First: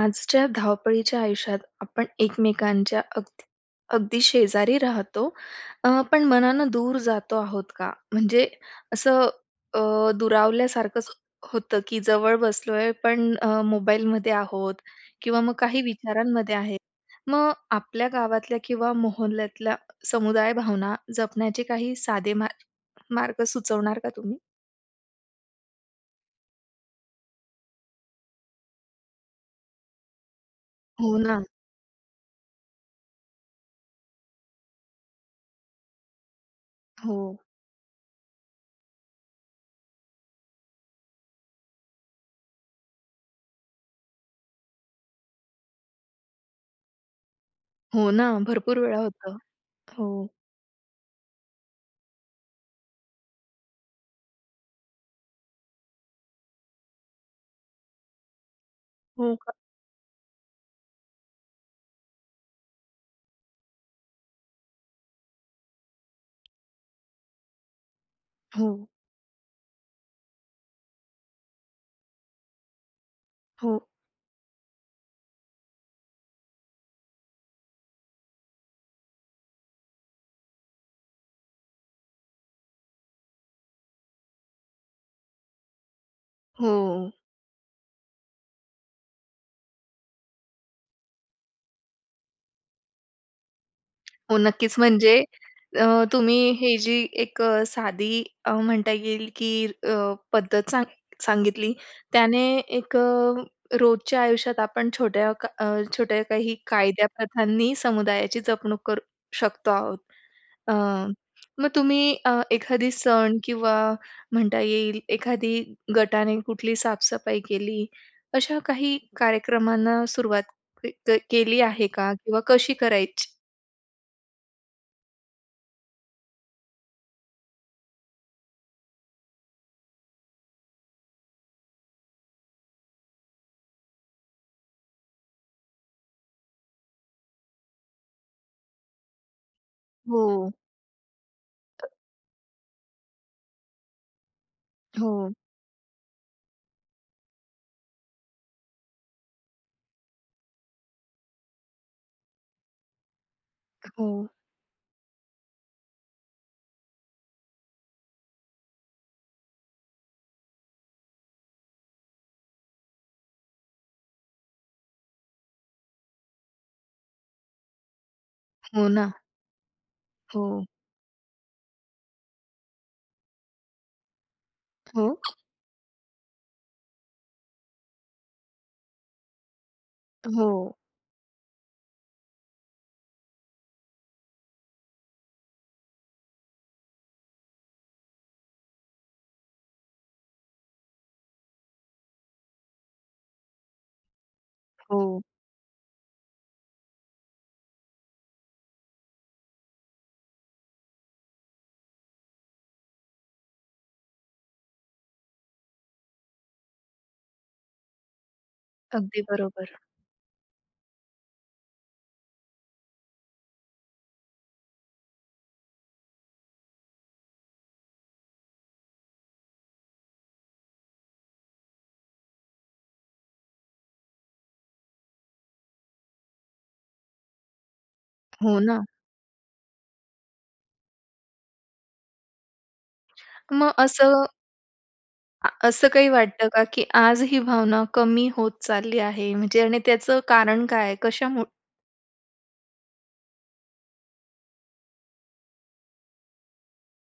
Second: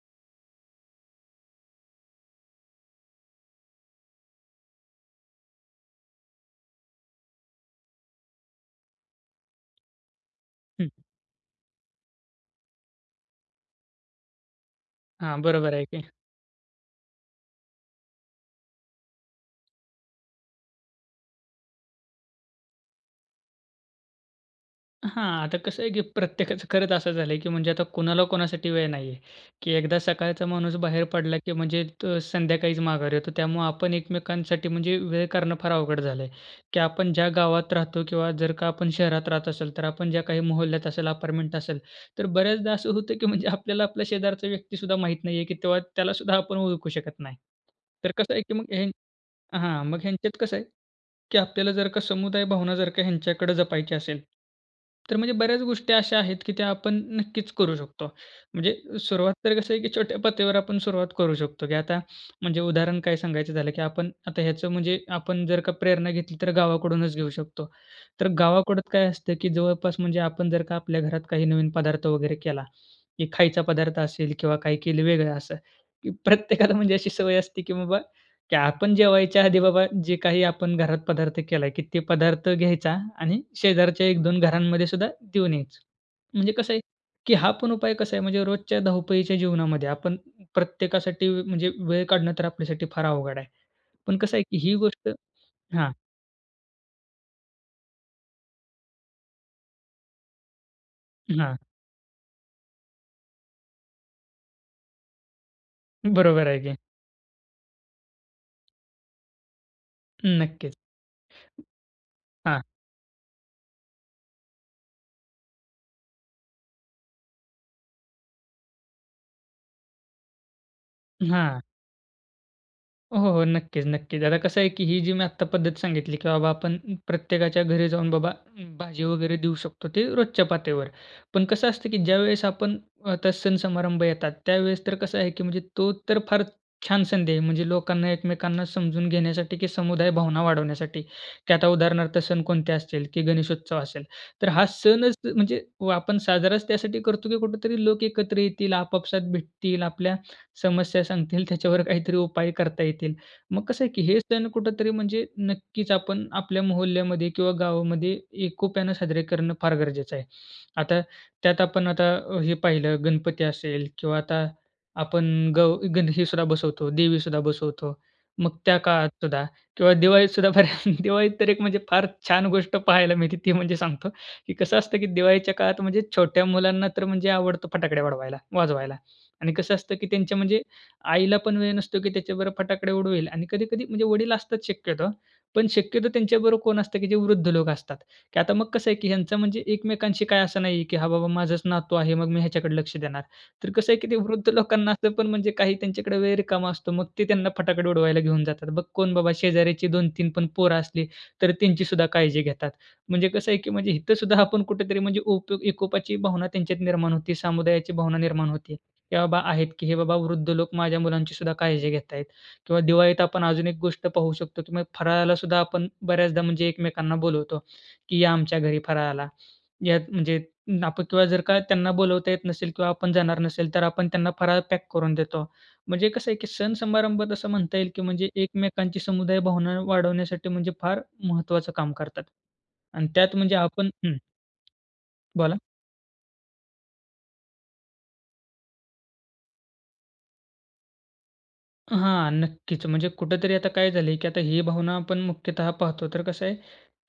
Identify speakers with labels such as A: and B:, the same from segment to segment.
A: आजच्या धावपळीच्या आयुष्यात आपण एकमेकांच्या अगदी अगदी शेजारी राहतो. अ, पण मनानं दूर जातो आहोत का? म्हणजे असं अ,
B: हं.
A: दुरावल्यासारखंच होतं की जवळ बसलोय, पण अ, मोबाईलमध्ये आहोत किंवा
B: हां,
A: मग
B: बरोबर
A: काही
B: आहे की.
A: विचारांमध्ये आहे. मग आपल्या गावातल्या किंवा मोहल्ल्यातल्या समुदाय भावना जपण्याचे काही साधे मा मार्ग सुचवणार का तुम्ही?
B: हां, आता कसं आहे की प्रत्येकाचं खरंच असं झालं की म्हणजे आता कोणाला कोणासाठी वेळ नाही आहे. की एकदा सकाळचा माणूस बाहेर
A: हो
B: पडला
A: ना.
B: की म्हणजे तो संध्याकाळीच माघारी येतो. त्यामुळं आपण एकमेकांसाठी म्हणजे वेळ काढणं फार अवघड झालंय. की आपण ज्या
A: हो.
B: गावात राहतो किंवा जर का आपण शहरात राहत असेल, तर आपण ज्या काही मोहल्ल्यात असेल, अपार्टमेंट असेल, तर बऱ्याचदा असं होतं की म्हणजे आपल्याला आपला शेजारचा व्यक्तीसुद्धा माहीत नाही आहे. की तेव्हा त्यालासुद्धा आपण ओळखू शकत नाही.
A: हो
B: तर
A: ना,
B: कसं आहे? की मग
A: भरपूर
B: ह
A: वेळा होतं
B: हां, मग
A: हो.
B: ह्यांच्यात कसं आहे? की आपल्याला जर का समुदाय भावना जर का ह्यांच्याकडं जपायची असेल, तर म्हणजे बऱ्याच गोष्टी अशा आहेत की त्या आपण नक्कीच करू शकतो. म्हणजे सुरुवात
A: हो का?
B: तर कसं आहे? की छोट्या पातळीवर आपण सुरुवात करू शकतो की आता म्हणजे उदाहरण काय सांगायचं झालं की आपण आता ह्याचं म्हणजे आपण जर का प्रेरणा घेतली, तर गावाकडूनच घेऊ शकतो. तर गावाकडं
A: हो.
B: काय असतं की जवळपास म्हणजे आपण जर का आपल्या घरात काही नवीन पदार्थ वगैरे केला की खायचा
A: हो.
B: पदार्थ असेल किंवा काही केलं वेगळं असं की प्रत्येकाला म्हणजे अशी सवय असते की बाबा की आपण जेवायच्या आधी बाबा जे काही आपण घरात पदार्थ केला आहे की ते पदार्थ घ्यायचा आणि शेजारच्या 1-2 घरांमध्ये सुद्धा देऊन यायचं म्हणजे कसं आहे?
A: हो.
B: की हा पण उपाय कसा आहे? म्हणजे रोजच्या धावपळीच्या जीवनामध्ये आपण प्रत्येकासाठी म्हणजे वेळ काढणं तर आपल्यासाठी फार अवघड आहे. पण कसं
A: हो,
B: आहे? की ही
A: नक्कीच
B: गोष्ट
A: म्हणजे अ,
B: हां
A: तुम्ही हे जी एक अ, साधी अ, म्हणता येईल की अ, पद्धत सांग
B: हां.
A: सांगितली त्याने एक अ, रोजच्या आयुष्यात आपण छोट्या क छोट्या
B: बरोबर
A: काही
B: आहे की.
A: कायद्याप्रथांनी समुदायाची जपणूक करू शकतो आहोत. अ,
B: नक्कीच.
A: मग तुम्ही अ,
B: हां.
A: एखादी सण किंवा म्हणता येईल एखाद्या गटाने कुठली साफ-सफाई केली अशा काही कार्यक्रमांना सुरुवात क क केली
B: हां.
A: आहे का, किंवा कशी
B: हो,
A: करायची?
B: हो, हो. नक्कीच, नक्कीच. आता कसं आहे? की ही जी मी आता पद्धत सांगितली की बाबा, आपण प्रत्येकाच्या घरी जाऊन बाबा, भाजी वगैरे देऊ शकतो. ते रोजच्या पातळीवर. पण कसं असतं की ज्यावेळेस आपण आता सण-समारंभ येतात. त्यावेळेस तर कसं आहे की म्हणजे तो तर फार छान संधी आहे. म्हणजे लोकांना एकमेकांना समजून घेण्यासाठी की समुदाय भावना
A: हो.
B: वाढवण्यासाठी. की आता उदाहरणार्थ सण कोणते असतील की गणेशोत्सव असेल, तर हा सणच
A: हो.
B: म्हणजे आपण साजराच त्यासाठी करतो की कुठेतरी लोक एकत्र येतील, आपापसात भेटतील, आपल्या समस्या सांगतील, त्याच्यावर काहीतरी उपाय करता येतील. मग कसं आहे? की हे
A: हो.
B: सण कुठेतरी म्हणजे नक्कीच, आपण आपल्या मोहल्ल्यामध्ये किंवा गावामध्ये एकोप्यानं साजरे करणं फार गरजेचं आहे. आता त्यात आपण आता हे पाहिलं, गणपती असेल किंवा आता आपण गव गंध हे सुद्धा बसवतो, देवी सुद्धा बसवतो. मग त्या
A: हो
B: काळात
A: ना.
B: सुद्धा किंवा दिवाळीत सुद्धा
A: हो.
B: बऱ्या दिवाळीत तर एक म्हणजे फार छान गोष्ट पाहायला मिळते, ती म्हणजे सांगतो. की कसं असतं की
A: हो.
B: दिवाळीच्या काळात म्हणजे छोट्या मुलांना तर म्हणजे आवडतो फटाकड्या उडवायला वाजवायला आणि कसं असतं की त्यांच्या म्हणजे
A: हो.
B: आईला पण वेळ नसतो की त्याच्याबरोबर फटाकडे उडवेल आणि कधी-कधी म्हणजे वडील असतात शक्यतो. पण शक्यतो त्यांच्याबरोबर कोण असतं की जे वृद्ध लोकं असतात की आता मग कसं आहे की ह्यांचा म्हणजे एकमेकांशी काय असं नाहीये, की "हा बाबा, माझाच नातू आहे. मग मी ह्याच्याकडे लक्ष देणार." तर कसं आहे की ते वृद्ध लोकांना असतं
A: हो.
B: पण, म्हणजे काही त्यांच्याकडे वेळ रिकामा असतो. मग ते त्यांना फटाके उडवायला घेऊन जातात. बघ कोण बाबा, शेजाऱ्याची 2-3 पण पोरं असली, तर त्यांचीसुद्धा काळजी घेतात. म्हणजे कसं आहे की म्हणजे इथं सुद्धा आपण कुठेतरी म्हणजे ओको एकोपाची भावना त्यांच्यात निर्माण होते, समुदायाची भावना निर्माण होते, की "हे
A: अगदी
B: बाबा आहेत,
A: बरोबर.
B: की हे बाबा वृद्ध लोक, माझ्या मुलांची सुद्धा काळजी घेत आहेत." किंवा दिवाळीत आपण अजून एक गोष्ट पाहू शकतो. तुम्ही फराळाला सुद्धा आपण बऱ्याचदा म्हणजे एकमेकांना बोलवतो की या आमच्या घरी फराळाला. यात म्हणजे आपण किंवा जर का त्यांना बोलवता येत नसेल किंवा आपण जाणार नसेल तर आपण त्यांना फराळ पॅक करून देतो. म्हणजे कसं आहे की सण-समारंभात असं म्हणता येईल की म्हणजे
A: हो ना.
B: एकमेकांची समुदाय भावना वाढवण्यासाठी म्हणजे फार महत्त्वाचं काम करतात. आणि त्यात म्हणजे
A: मग
B: आपण
A: असं
B: हं
A: आ
B: बोला.
A: असं काही वाटतं का की आज ही भावना कमी होत चालली आहे? म्हणजे आणि त्याचं कारण काय आहे कशामुळ?
B: हां, नक्कीच. म्हणजे कुठेतरी आता काय झालंय की आता ही भावना आपण मुख्यतः पाहतो, तर कसं आहे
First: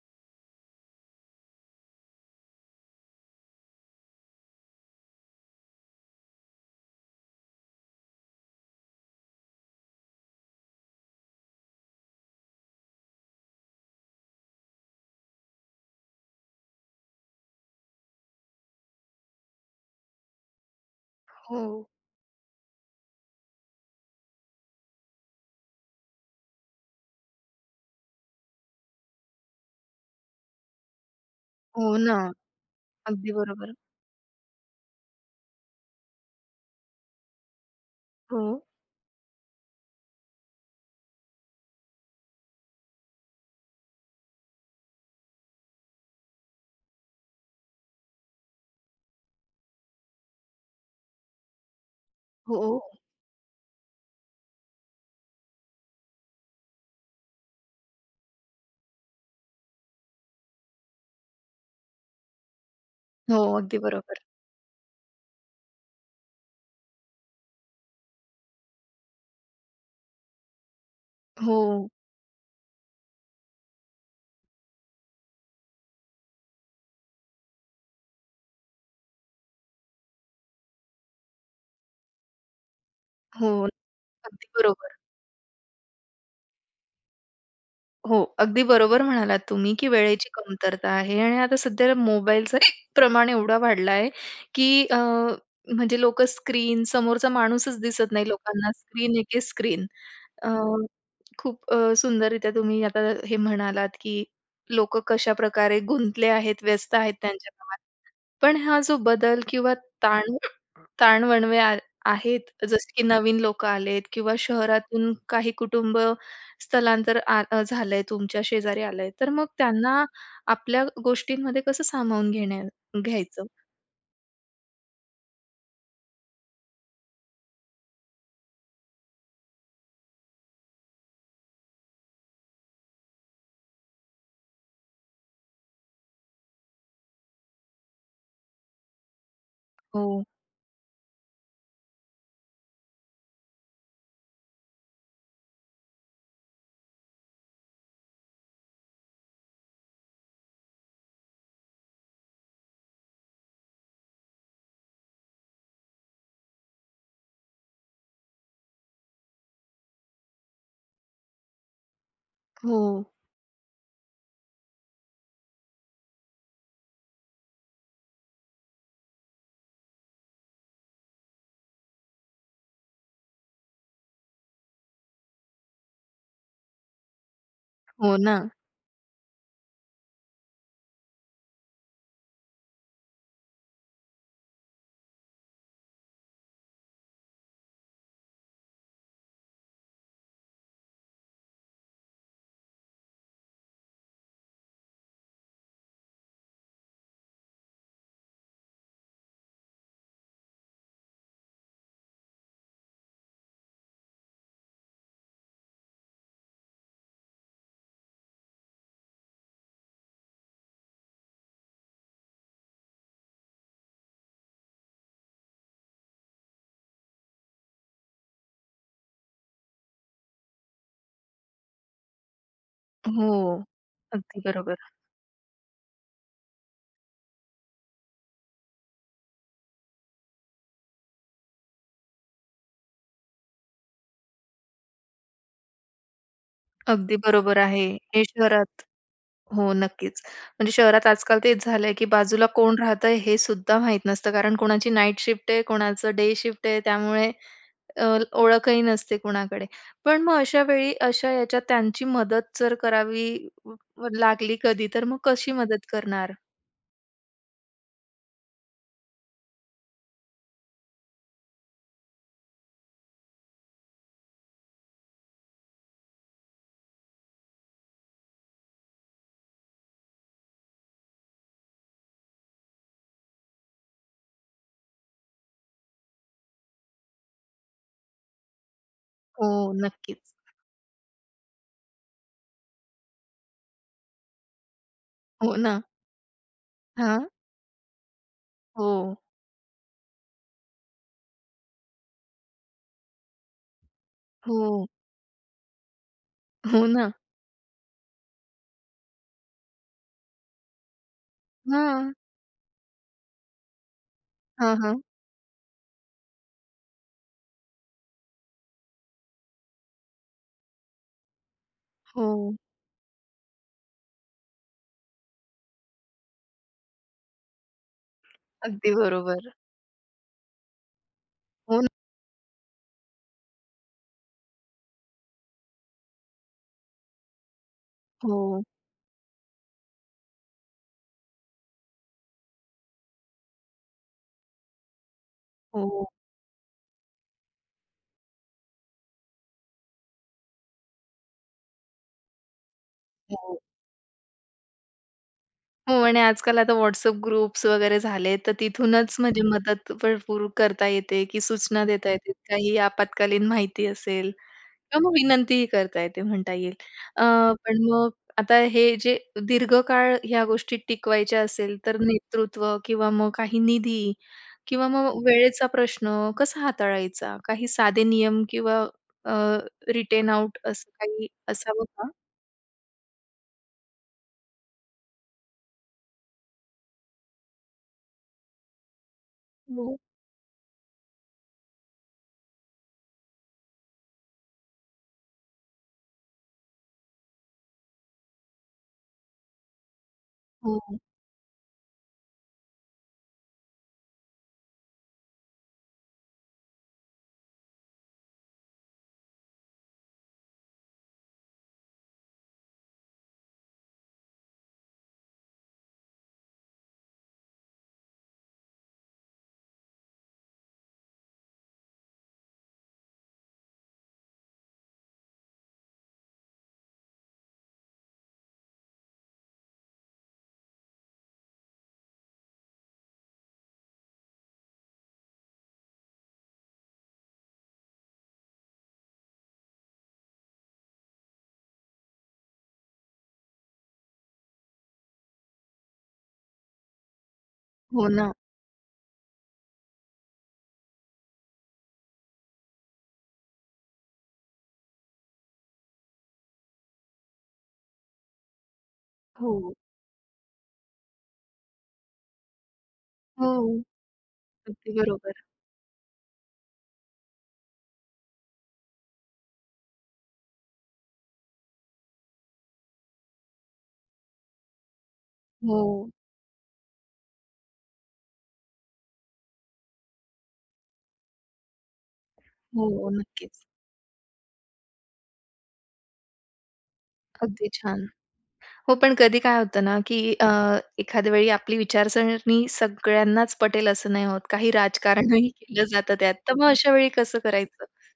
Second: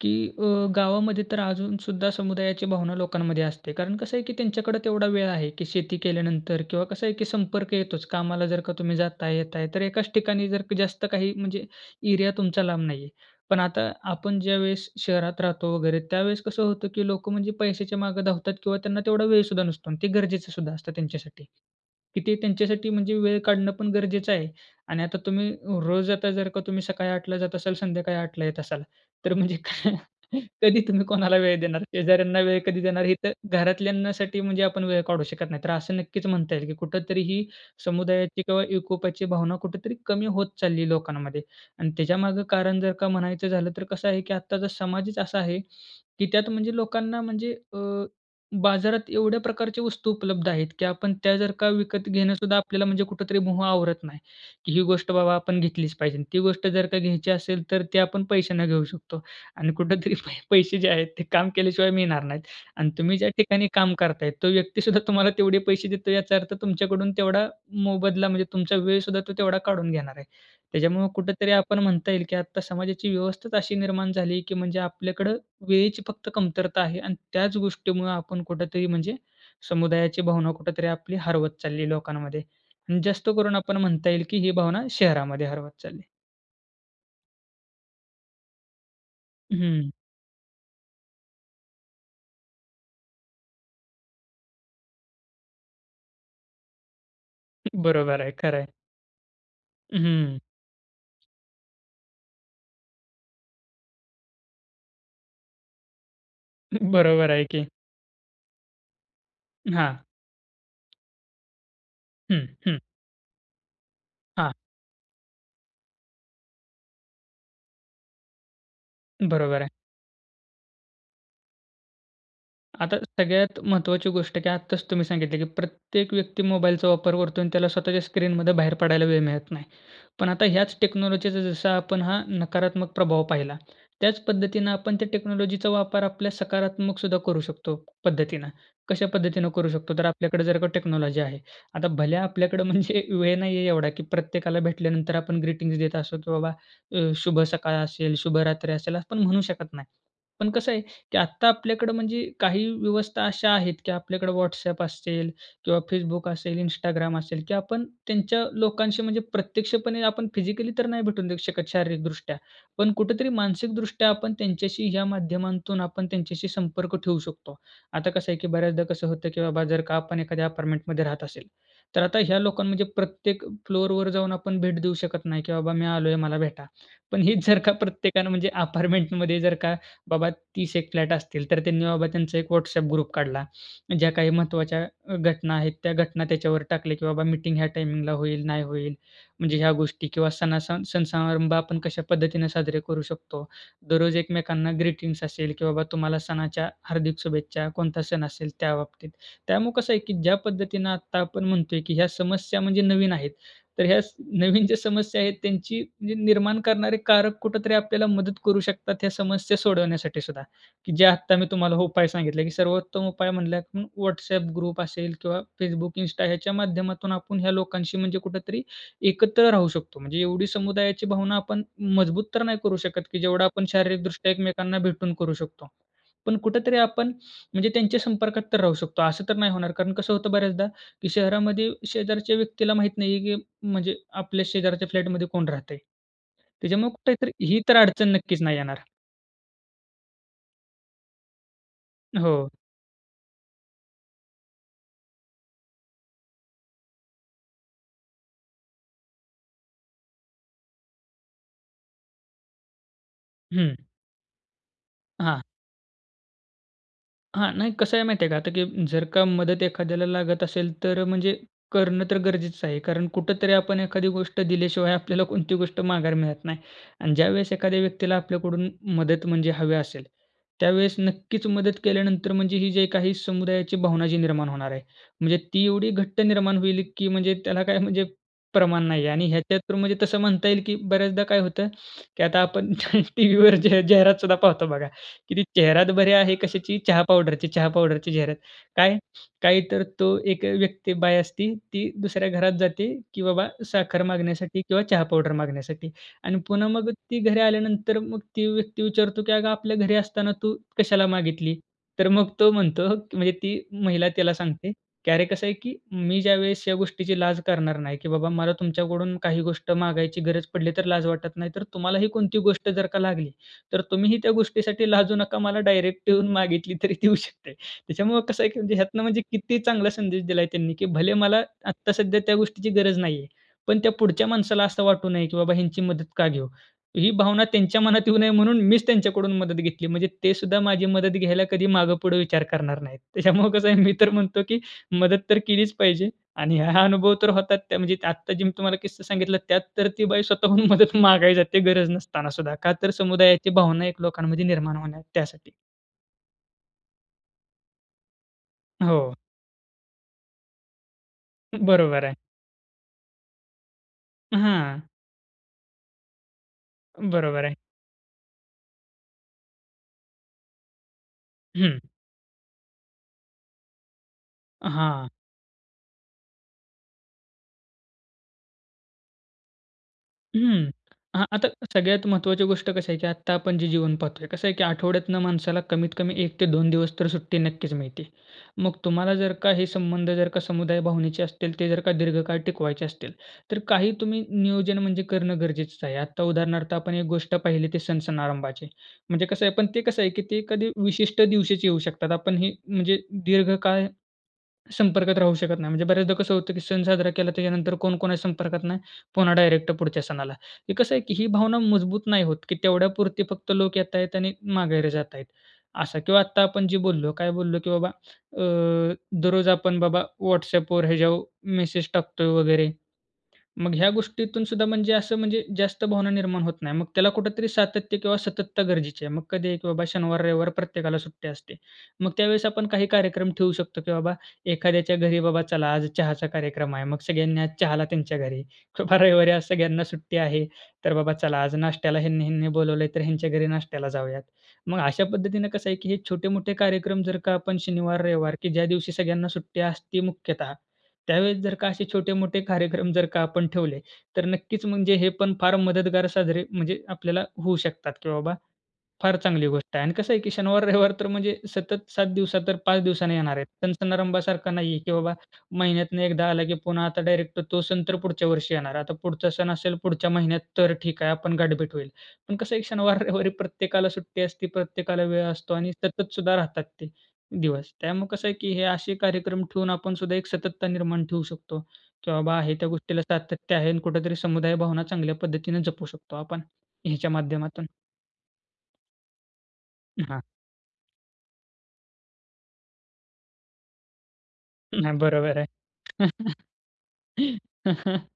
B: की अ, गावामध्ये तर अजून सुद्धा समुदायाची भावना लोकांमध्ये असते. कारण कसं आहे की त्यांच्याकडे तेवढा वेळ आहे की शेती केल्यानंतर किंवा कसं आहे की संपर्क येतोच कामाला जर का तुम्ही जाताय, येताय, तर एकाच ठिकाणी जर का जास्त काही म्हणजे एरिया तुमचा लांब नाहीये. पण आता आपण ज्यावेळेस शहरात राहतो वगैरे, त्यावेळेस कसं होतं की लोकं म्हणजे पैशाच्या मागे धावतात किंवा त्यांना तेवढा वेळ सुद्धा नसतो अन् ते गरजेचं सुद्धा असतं त्यांच्यासाठी.
A: हो.
B: की ते त्यांच्यासाठी म्हणजे वेळ काढणं पण गरजेचं आहे. आणि आता तुम्ही रोज आता जर का तुम्ही सकाळी 8:00 ला जात असाल, संध्याकाळी 8:00 ला येत असाल, तर म्हणजे काय. कधी तुम्ही कोणाला वेळ देणार?
A: हो ना.
B: शेजाऱ्यांना वेळ कधी देणार, हे
A: अगदी
B: तर
A: बरोबर.
B: घरातल्यांसाठी म्हणजे आपण वेळ काढू शकत नाही. तर असं नक्कीच म्हणता येईल की कुठेतरी ही समुदायाची
A: हो.
B: किंवा एकोप्याची भावना कुठेतरी कमी होत चाललीय लोकांमध्ये. आणि त्याच्यामागे कारण जर का म्हणायचं झालं, तर कसं आहे की आत्ताचा समाजच असा आहे की त्यात म्हणजे लोकांना म्हणजे अ, बाजारात एवढ्या प्रकारच्या वस्तू उपलब्ध आहेत की आपण त्या जर का विकत घेणं सुद्धा
A: हो.
B: आपल्याला म्हणजे कुठेतरी मोह आवरत नाही, की ही गोष्ट बाबा आपण घेतलीच पाहिजे. ती गोष्ट जर का घ्यायची असेल, तर ती आपण पैशाने घेऊ शकतो. आणि कुठेतरी पै पैसे जे आहेत ते काम केल्याशिवाय मिळणार नाहीत. आणि तुम्ही ज्या
A: हो,
B: ठिकाणी
A: अगदी
B: काम
A: बरोबर.
B: करताय, तो व्यक्ती सुद्धा तुम्हाला तेवढे पैसे देतो, याचा अर्थ तुमच्याकडून तेवढा मोबदला म्हणजे तुमचा वेळ सुद्धा तो तेवढा काढून घेणार आहे. त्याच्यामुळे कुठेतरी आपण
A: हो.
B: म्हणता येईल की आत्ता समाजाची व्यवस्थाच अशी निर्माण झाली आहे की म्हणजे आपल्याकडे वेळेची फक्त कमतरता आहे आणि त्याच गोष्टीमुळे आपण कुठेतरी म्हणजे समुदायाची भावना कुठेतरी आपली हरवत चाललीय लोकांमध्ये. आणि जास्त
A: हो.
B: करून आपण म्हणता येईल की
A: अगदी
B: ही भावना
A: बरोबर.
B: शहरामध्ये हरवत चालली.
A: हो, अगदी बरोबर म्हणालात तुम्ही की
B: हं.
A: वेळेची कमतरता आहे आणि आता सध्या मोबाईलचं प्रमाण एवढं वाढलं आहे की अ, म्हणजे लोकं स्क्रीन समोरचा माणूसच दिसत
B: बरोबर
A: नाही
B: आहे. खरं आहे.
A: लोकांना. स्क्रीन एके स्क्रीन.
B: हं.
A: अ, खूप अ, सुंदररित्या तुम्ही आता हे म्हणालात की लोकं कशाप्रकारे गुंतले आहेत, व्यस्त आहेत
B: बरोबर आहे की.
A: त्यांच्या [unintelligible] पण हा जो बदल किंवा
B: हां.
A: ताण, ताण-वणवे आ आहेत
B: हं, हं.
A: जसं की नवीन लोकं आलेत किंवा
B: हां.
A: शहरातून काही कुटुंब स्थलांतर आ अ झालंय तुमच्या शेजारी आलंय, तर मग
B: बरोबर आहे.
A: त्यांना आपल्या गोष्टींमध्ये कसं सामावून घेण्या
B: आता
A: घ्यायचं?
B: सगळ्यात महत्त्वाची गोष्ट की आत्ताच तुम्ही सांगितलं की प्रत्येक व्यक्ती मोबाईलचा वापर करतो आणि त्याला स्वतःच्या स्क्रीनमधून बाहेर पडायला वेळ मिळत नाही. पण आता ह्याच टेक्नॉलॉजीचा जसा आपण हा नकारात्मक प्रभाव पाहिला, त्याच पद्धतीनं आपण त्या टेक्नॉलॉजीचा वापर आपल्या सकारात्मक सुद्धा करू शकतो पद्धतीनं. कशा पद्धतीनं करू शकतो? तर
A: हो.
B: आपल्याकडे जर का टेक्नॉलॉजी आहे. आता भले आपल्याकडं म्हणजे वेळ नाही आहे एवढा की प्रत्येकाला भेटल्यानंतर आपण ग्रीटिंग्ज देत असतो की बाबा अ, शुभ सकाळ असेल शुभ रात्री असेल असं पण म्हणू शकत नाही. पण कसं आहे की आत्ता आपल्याकडं म्हणजे काही व्यवस्था अशा आहेत की आपल्याकडे WhatsApp असेल किंवा Facebook असेल, Instagram असेल की आपण त्यांच्या लोकांशी म्हणजे प्रत्यक्षपणे आपण फिजिकली तर नाही भेटून देऊ शकत शारीरिकदृष्ट्या, पण
A: हो.
B: कुठेतरी मानसिकदृष्ट्या आपण त्यांच्याशी ह्या माध्यमांतून आपण त्यांच्याशी संपर्क ठेवू शकतो. आता कसं आहे की बऱ्याचदा कसं होतं की बाबा जर का आपण एखाद्या अपार्टमेंटमध्ये राहत असेल, तर आता ह्या लोकांना म्हणजे प्रत्येक फ्लोरवर जाऊन आपण भेट देऊ शकत नाही, की बाबा मी आलोय मला भेटा. पण हीच जर का
A: हो
B: प्रत्येकानं
A: ना.
B: म्हणजे अपार्टमेंटमध्ये जर का बाबा 30 एक फ्लॅट असतील, तर त्यांनी बाबा त्यांचा एक WhatsApp ग्रुप काढला, ज्या काही महत्त्वाच्या अ, घटना आहेत त्या घटना त्याच्यावर टाकल्या की बाबा मीटिंग ह्या टायमिंगला होईल, नाही होईल, म्हणजे ह्या गोष्टी किंवा सणासण सण समारंभ आपण कशा पद्धतीनं साजरे करू शकतो. दररोज एकमेकांना ग्रीटिंग्ज असेल की बाबा तुम्हाला सणाच्या हार्दिक शुभेच्छा, कोणता सण असेल त्याबाबतीत. त्यामुळं कसं आहे की ज्या पद्धतीनं आत्ता आपण म्हणतोय की ह्या समस्या म्हणजे नवीन आहेत. तर ह्या स नवीन ज्या समस्या आहेत त्यांची म्हणजे निर्माण करणारे कारक कुठेतरी आपल्याला मदत करू शकतात ह्या समस्या सोडवण्यासाठी सुद्धा, की जे आत्ता मी तुम्हाला उपाय सांगितले की सर्वोत्तम उपाय म्हणलंत म WhatsApp ग्रुप असेल किंवा Facebook, Insta ह्याच्या माध्यमातून आपण ह्या लोकांशी म्हणजे कुठेतरी एकत्र राहू शकतो. म्हणजे एवढी समुदायाची भावना आपण मजबूत तर नाही करू शकत की जेवढं
A: हो.
B: आपण शारीरिकदृष्ट्या
A: अगदी
B: एकमेकांना
A: बरोबर.
B: भेटून करू शकतो. पण कुठेतरी आपण म्हणजे त्यांच्या संपर्कात तर राहू शकतो, असं तर नाही होणार कारण कसं होतं बऱ्याचदा की शहरामध्ये शेजारच्या व्यक्तीला माहीत नाही आहे, की म्हणजे आपल्या शेजारच्या फ्लॅटमध्ये कोण राहतंय? त्याच्यामुळं कुठे
A: अगदी
B: तरी
A: बरोबर
B: ही तर
A: आहे.
B: अडचण
A: हे
B: नक्कीच नाही येणार.
A: शहरात हो नक्कीच. म्हणजे शहरात आजकाल तेच झालं आहे की बाजूला
B: हो.
A: कोण राहतंय हे सुद्धा माहीत नसतं. कारण कोणाची नाईट शिफ्ट आहे कोणाचं डे शिफ्ट आहे त्यामुळे अ, ओळखही नसते कुणाकडे. पण मग अशा वेळी अशा याच्यात त्यांची मदत जर करावी व
B: हं.
A: व लागली कधी तर मग
B: हां.
A: कशी मदत करणार?
B: हां. नाही कसं आहे माहिती आहे का आता की जर का मदत एखाद्याला लागत असेल, तर अ, म्हणजे करणं तर गरजेचं आहे. कारण कुठेतरी आपण एखादी गोष्ट दिल्याशिवाय आपल्याला कोणती गोष्ट माघारी मिळत नाही. आणि ज्यावेळेस एखाद्या व्यक्तीला आपल्याकडून मदत म्हणजे हवी असेल, त्यावेळेस नक्कीच मदत केल्यानंतर म्हणजे ही जी काही समुदायाची भावना जी निर्माण होणार आहे, म्हणजे ती एवढी घट्ट निर्माण होईल की म्हणजे त्याला काही म्हणजे प्रमाण नाही आहे. आणि
A: हो
B: ह्याच्यात तर म्हणजे तसं
A: नक्कीच.
B: म्हणता येईल की बऱ्याचदा काय होतं की आता आपण टीव्हीवर ज्या जाहिरातसुद्धा पाहतो बघा की ती
A: हो ना.
B: जाहिरात बरे आहे कशाची? चहा
A: हां.
B: पावडरची, चहा पावडरची जाहिरात. काय?
A: हो.
B: काय तर तो एक अ, व्यक्ती बाई असते. ती दुसऱ्या घरात जाते की बाबा साखर मागण्यासाठी किंवा
A: हो.
B: चहा पावडर मागण्यासाठी. आणि पुन्हा
A: हो
B: मग
A: ना.
B: ती घरी आल्यानंतर मग ती व्यक्ती विचारतो की "अगं आपल्या घरी असताना तू कशाला मागितली?" तर
A: हां.
B: मग तो म्हणतो म्हणजे ती महिला त्याला सांगते
A: हां, हां.
B: की "अरे, कसं आहे की मी ज्यावेळेस ह्या गोष्टीची लाज करणार नाही की बाबा मला तुमच्याकडून काही गोष्ट मागायची गरज पडली तर लाज वाटत नाही, तर तुम्हालाही कोणती
A: हो.
B: गोष्ट जर का लागली, तर तुम्हीही त्या गोष्टीसाठी लाजू नका, मला डायरेक्ट येऊन मागितली तरी देऊ शकते." त्याच्यामुळे कसं आहे की
A: अगदी
B: ह्यातून म्हणजे
A: बरोबर.
B: किती चांगला संदेश दिला आहे त्यांनी की भले मला
A: हो न
B: आता सध्या त्या गोष्टीची गरज नाहीये, पण त्या पुढच्या माणसाला असं वाटू नये की बाबा ह्यांची मदत का घेऊ? ही भावना त्यांच्या मनात येऊ नये म्हणून
A: हो.
B: मीच त्यांच्याकडून मदत घेतली, म्हणजे ते सुद्धा माझी मदत घ्यायला कधी मागे-पुढे विचार करणार नाहीत. त्याच्यामुळे कसं आहे, मी तर म्हणतो की मदत तर केलीच
A: हो.
B: पाहिजे. आणि हा अनुभव तर होतात, त्या म्हणजे आता जे मी तुम्हाला किस्सा सांगितला, त्यात तर ती बाई स्वतःहून मदत मागायला जाते गरज नसताना सुद्धा, का तर समुदायाची
A: हो.
B: भावना एक लोकांमध्ये निर्माण होण्या त्यासाठी.
A: हो. आणि आजकाल आता WhatsApp ग्रुप्स वगैरे झाले तर
B: हो.
A: तिथूनच म्हणजे मदत भरपूर करता येते, की सूचना
B: बरोबर
A: देता
B: आहे.
A: येते, काही आपत्कालीन माहिती असेल
B: हां.
A: किंवा मग विनंतीही करता येते म्हणता येईल. अ,
B: बरोबर आहे.
A: पण मग आता हे जे दीर्घकाळ ह्या गोष्टी टिकवायच्या असेल,
B: हं.
A: तर नेतृत्व किंवा मग काही निधी किंवा
B: हां.
A: मग वेळेचा प्रश्न कसा हाताळायचा? काही साधे नियम किंवा अ, रिटेन आऊट
B: हं,
A: असं
B: अ,
A: काही
B: आता
A: असावं
B: सगळ्यात
A: का?
B: महत्त्वाची गोष्ट कशी आहे, की आता आपण जे जीवन पाहतो आहे. कसं आहे, की आठवड्यातनं माणसाला कमीत कमी 1 ते 2 दिवस तर सुट्टी नक्कीच मिळते. मग तुम्हाला जर का हे
A: हो.
B: संबंध जर का समुदाय भावनेचे असतील, ते जर का दीर्घकाळ टिकवायचे असतील तर काही तुम्ही नियोजन म्हणजे करणं गरजेचंच आहे. आता उदाहरणार्थ आपण एक गोष्ट पाहिली ते सण-सणारंभाची म्हणजे कसं आहे पण ते कसं आहे, की ते एखादी
A: हो, हो.
B: विशिष्ट दिवशीच येऊ शकतात. आपण हे म्हणजे दीर्घकाळ संपर्कात राहू शकत नाही. म्हणजे बऱ्याचदा कसं होतं, की सण साजरा केला त्याच्यानंतर कोण कोणाच्या संपर्कात नाही, पुन्हा डायरेक्ट पुढच्या सणाला. हे कसं आहे, की ही भावना मजबूत नाही होत, की तेवढ्यापुरती फक्त लोक येत आहेत आणि माघेर जात आहेत, असं. किंवा आत्ता आपण जे बोललो, काय बोललो? की बाबा, अ, दररोज आपण बाबा, WhatsAppवर हे ज्या मेसेज टाकतोय वगैरे, मग ह्या गोष्टीतून सुद्धा म्हणजे असं म्हणजे जास्त भावना निर्माण होत नाही. मग त्याला कुठेतरी सातत्य किंवा सतत्ता गरजेची आहे. मग कधीही, की बाबा शनिवार, रविवार प्रत्येकाला सुट्टी असते. मग त्यावेळेस आपण काही कार्यक्रम ठेवू शकतो, की बाबा एखाद्याच्या घरी बाबा चला आज चहाचा कार्यक्रम आहे. मग सगळ्यांनी आज चहाला त्यांच्या घरी किंवा रविवारी आज सगळ्यांना सुट्टी आहे तर बाबा चला आज, नाश्त्याला ह्यांनी-ह्यांनी बोलावलंय तर ह्यांच्या घरी नाश्त्याला जाऊयात. मग अशा पद्धतीनं कसं आहे, की हे छोटे-मोठे कार्यक्रम जर का आपण शनिवार,
A: हो ना.
B: रविवार, की ज्या दिवशी सगळ्यांना सुट्टी असती मुख्यतः, त्यावेळेस जर का असे छोटे-मोठे कार्यक्रम जर का आपण ठेवले, तर नक्कीच म्हणजे हे पण फार मदतगार साजरे म्हणजे आपल्याला होऊ शकतात, की बाबा फार चांगली
A: हो.
B: गोष्ट आहे. अन् कसं आहे, की शनिवार, रविवार तर म्हणजे सतत 7 दिवस, तर 5 दिवसांनी येणार आहेत.
A: हो,
B: सण-समारंभासारखं नाही आहे, की
A: अगदी
B: बाबा,
A: बरोबर.
B: महिन्यातनं एकदा आला, की पुन्हा आता डायरेक्ट तो सण तर पुढच्या वर्षी येणार. आता पुढचा सण असेल पुढच्या महिन्यात तर ठीक आहे आपण गाठभेट होईल, पण कसं आहे शनिवार, रविवार प्रत्येकाला सुट्टी असते, प्रत्येकाला वेळ असतो आणि
A: हो.
B: सततसुद्धा राहतात ते दिवस, त्यामुळे कसं आहे, की हे असे कार्यक्रम ठेवून आपणसुद्धा एक सततता निर्माण ठेवू शकतो, की बाबा आहे त्या
A: हो,
B: गोष्टीला
A: हो,
B: सातत्य
A: नक्कीच.
B: आहे आणि कुठेतरी समुदाय भावना चांगल्या पद्धतीनं जपू शकतो आपण, ह्याच्या माध्यमातून.
A: अगदी छान. हो, पण कधी काय होतं ना, की
B: हां.
A: अ, एखाद्या वेळी आपली विचारसरणी सगळ्यांनाच पटेल असं नाही होत, काही
B: नाही,
A: राजकारणही
B: बरोबर आहे.
A: केलं जातं त्यात. तर मग अशा वेळी कसं करायचं?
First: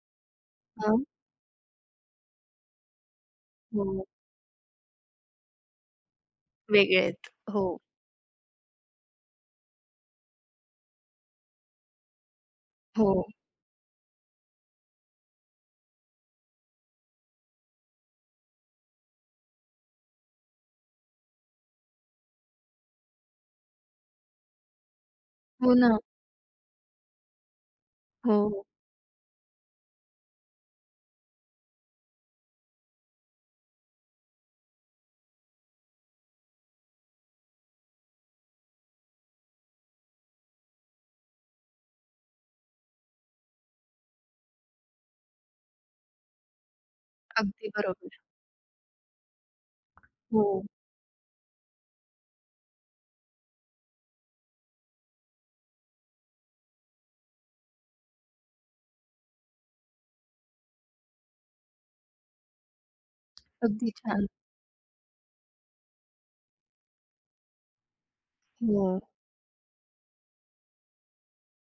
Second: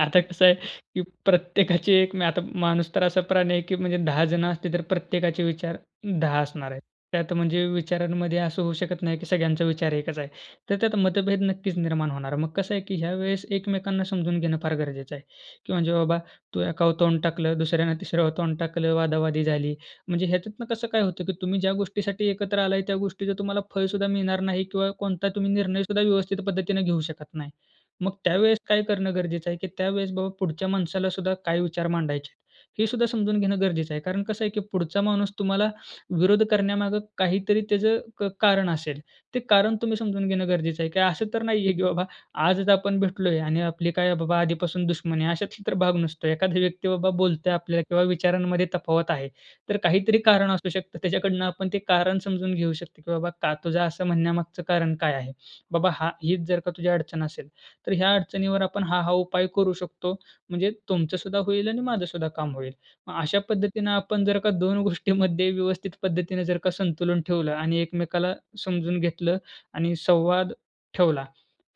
B: आता कसं आहे, की
A: हां.
B: प्रत्येकाची एक मी आता माणूस तर असा प्राणी आहे, की म्हणजे
A: हो.
B: 10 जण असतील तर प्रत्येकाचे विचार 10 असणार आहेत.
A: वेगळे आहेत,
B: त्यात म्हणजे
A: हो.
B: विचारांमध्ये असं होऊ शकत नाही, की सगळ्यांचा विचार एकच आहे. तर त्यात मतभेद नक्कीच निर्माण होणार, मग कसं आहे, की ह्या
A: हो.
B: वेळेस एकमेकांना समजून घेणं फार गरजेचं आहे, की म्हणजे बाबा, तू एकावर तोंड टाकलं दुसऱ्यानं तिसर तोंड टाकलं वादावादी झाली म्हणजे ह्याच्यातनं कसं काय होतं, की तुम्ही ज्या गोष्टीसाठी एकत्र आलाय, त्या गोष्टीचं तुम्हाला फळसुद्धा मिळणार नाही किंवा कोणता तुम्ही
A: हो
B: निर्णय
A: ना.
B: सुद्धा व्यवस्थित पद्धतीनं घेऊ शकत नाही. मग
A: हो,
B: त्यावेळेस
A: हो.
B: काय करणं गरजेचं आहे, की त्यावेळेस बाबा, पुढच्या माणसाला सुद्धा काय विचार मांडायचे आहेत, हे सुद्धा समजून घेणं गरजेचं आहे. कारण कसं आहे, की पुढचा माणूस तुम्हाला विरोध करण्यामागे काहीतरी त्याचं क कारण असेल, ते कारण तुम्ही समजून घेणं गरजेचं आहे, की असं तर नाही आहे, की बाबा, आज जर आपण भेटलोय आणि आपली काय बाबा आधीपासून दुश्मनी आहे, अशातला तर भाग नसतो. एखादा व्यक्ती बाबा बोलतोय
A: अगदी
B: आपल्याला किंवा
A: बरोबर.
B: विचारांमध्ये तफावत आहे तर काहीतरी कारण
A: हो.
B: असू शकतात. त्याच्याकडनं आपण ते कारण समजून घेऊ शकतो, की बाबा, "का तुझं असं म्हणण्यामागचं कारण काय आहे? बाबा हा हीच जर का तुझी अडचण असेल तर ह्या अडचणीवर आपण हा-हा उपाय करू शकतो म्हणजे तुमचंसुद्धा होईल आणि माझंसुद्धा काम होईल." मग अशा
A: अगदी
B: पद्धतीनं आपण
A: छान.
B: जर का 2 गोष्टीमध्ये व्यवस्थित पद्धतीनं जर का संतुलन ठेवलं आणि एकमेकाला समजून
A: हो.
B: घेतलं आणि संवाद ठेवला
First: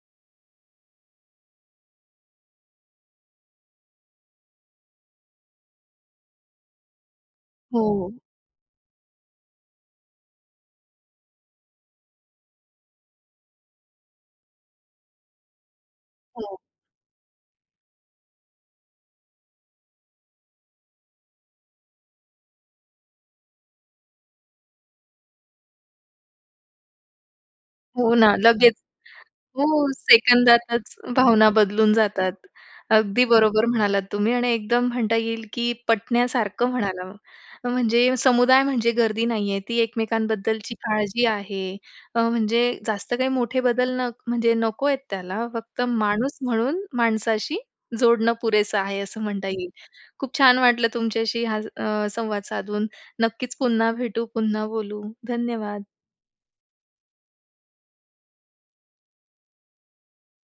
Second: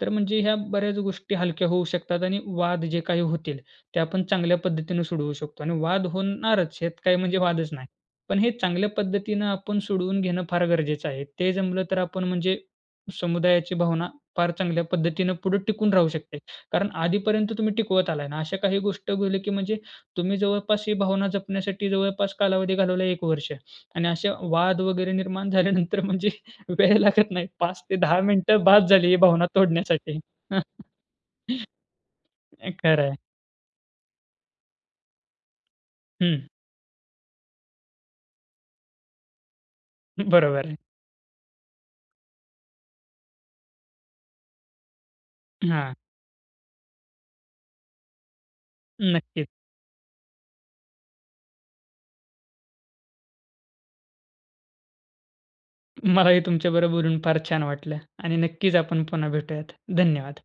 B: तर म्हणजे ह्या बऱ्याच गोष्टी हलक्या होऊ शकतात आणि वाद जे काही होतील, ते आपण चांगल्या पद्धतीने सोडवू शकतो आणि वाद होणारच हेत काही म्हणजे वादच नाही.
A: हो.
B: पण हे चांगल्या पद्धतीनं आपण सोडवून घेणं फार गरजेचं आहे, ते जमलं तर आपण म्हणजे समुदायाची भावना फार चांगल्या पद्धतीनं पुढे टिकून राहू शकते.
A: हो.
B: कारण आधीपर्यंत तुम्ही टिकवत आलाय ना, अशा काही गोष्टी भले, की म्हणजे तुम्ही जवळपास ही भावना जपण्यासाठी जवळपास कालावधी घालवला 1 वर्ष आणि अशा वाद वगैरे निर्माण झाल्यानंतर म्हणजे वेळ लागत नाही पाच ते
A: हो
B: दहा
A: ना,
B: मिनिटं
A: लगेच,
B: बासं झाली, ही भावना
A: हो,
B: तोडण्यासाठी.
A: सेकंदातच भावना बदलून जातात.
B: खरं आहे.
A: अगदी बरोबर म्हणालात तुम्ही. आणि एकदम म्हणता येईल, की
B: हं.
A: पटण्यासारखं म्हणाला. म्हणजे समुदाय म्हणजे गर्दी नाही आहे. ती
B: बरोबर
A: एकमेकांबद्दलची
B: आहे.
A: काळजी आहे. अ, म्हणजे जास्त काही मोठे बदल न म्हणजे नको आहेत त्याला, फक्त
B: हां.
A: माणूस म्हणून माणसाशी जोडणं पुरेसं आहे असं म्हणता
B: नक्कीच.
A: येईल. खूप छान वाटलं तुमच्याशी हा अ, संवाद साधून, नक्कीच पुन्हा भेटू, पुन्हा बोलू. धन्यवाद.
B: मलाही तुमच्या बरोबर बोलून फार छान वाटलं आणि नक्कीच आपण पुन्हा भेटूयात, धन्यवाद.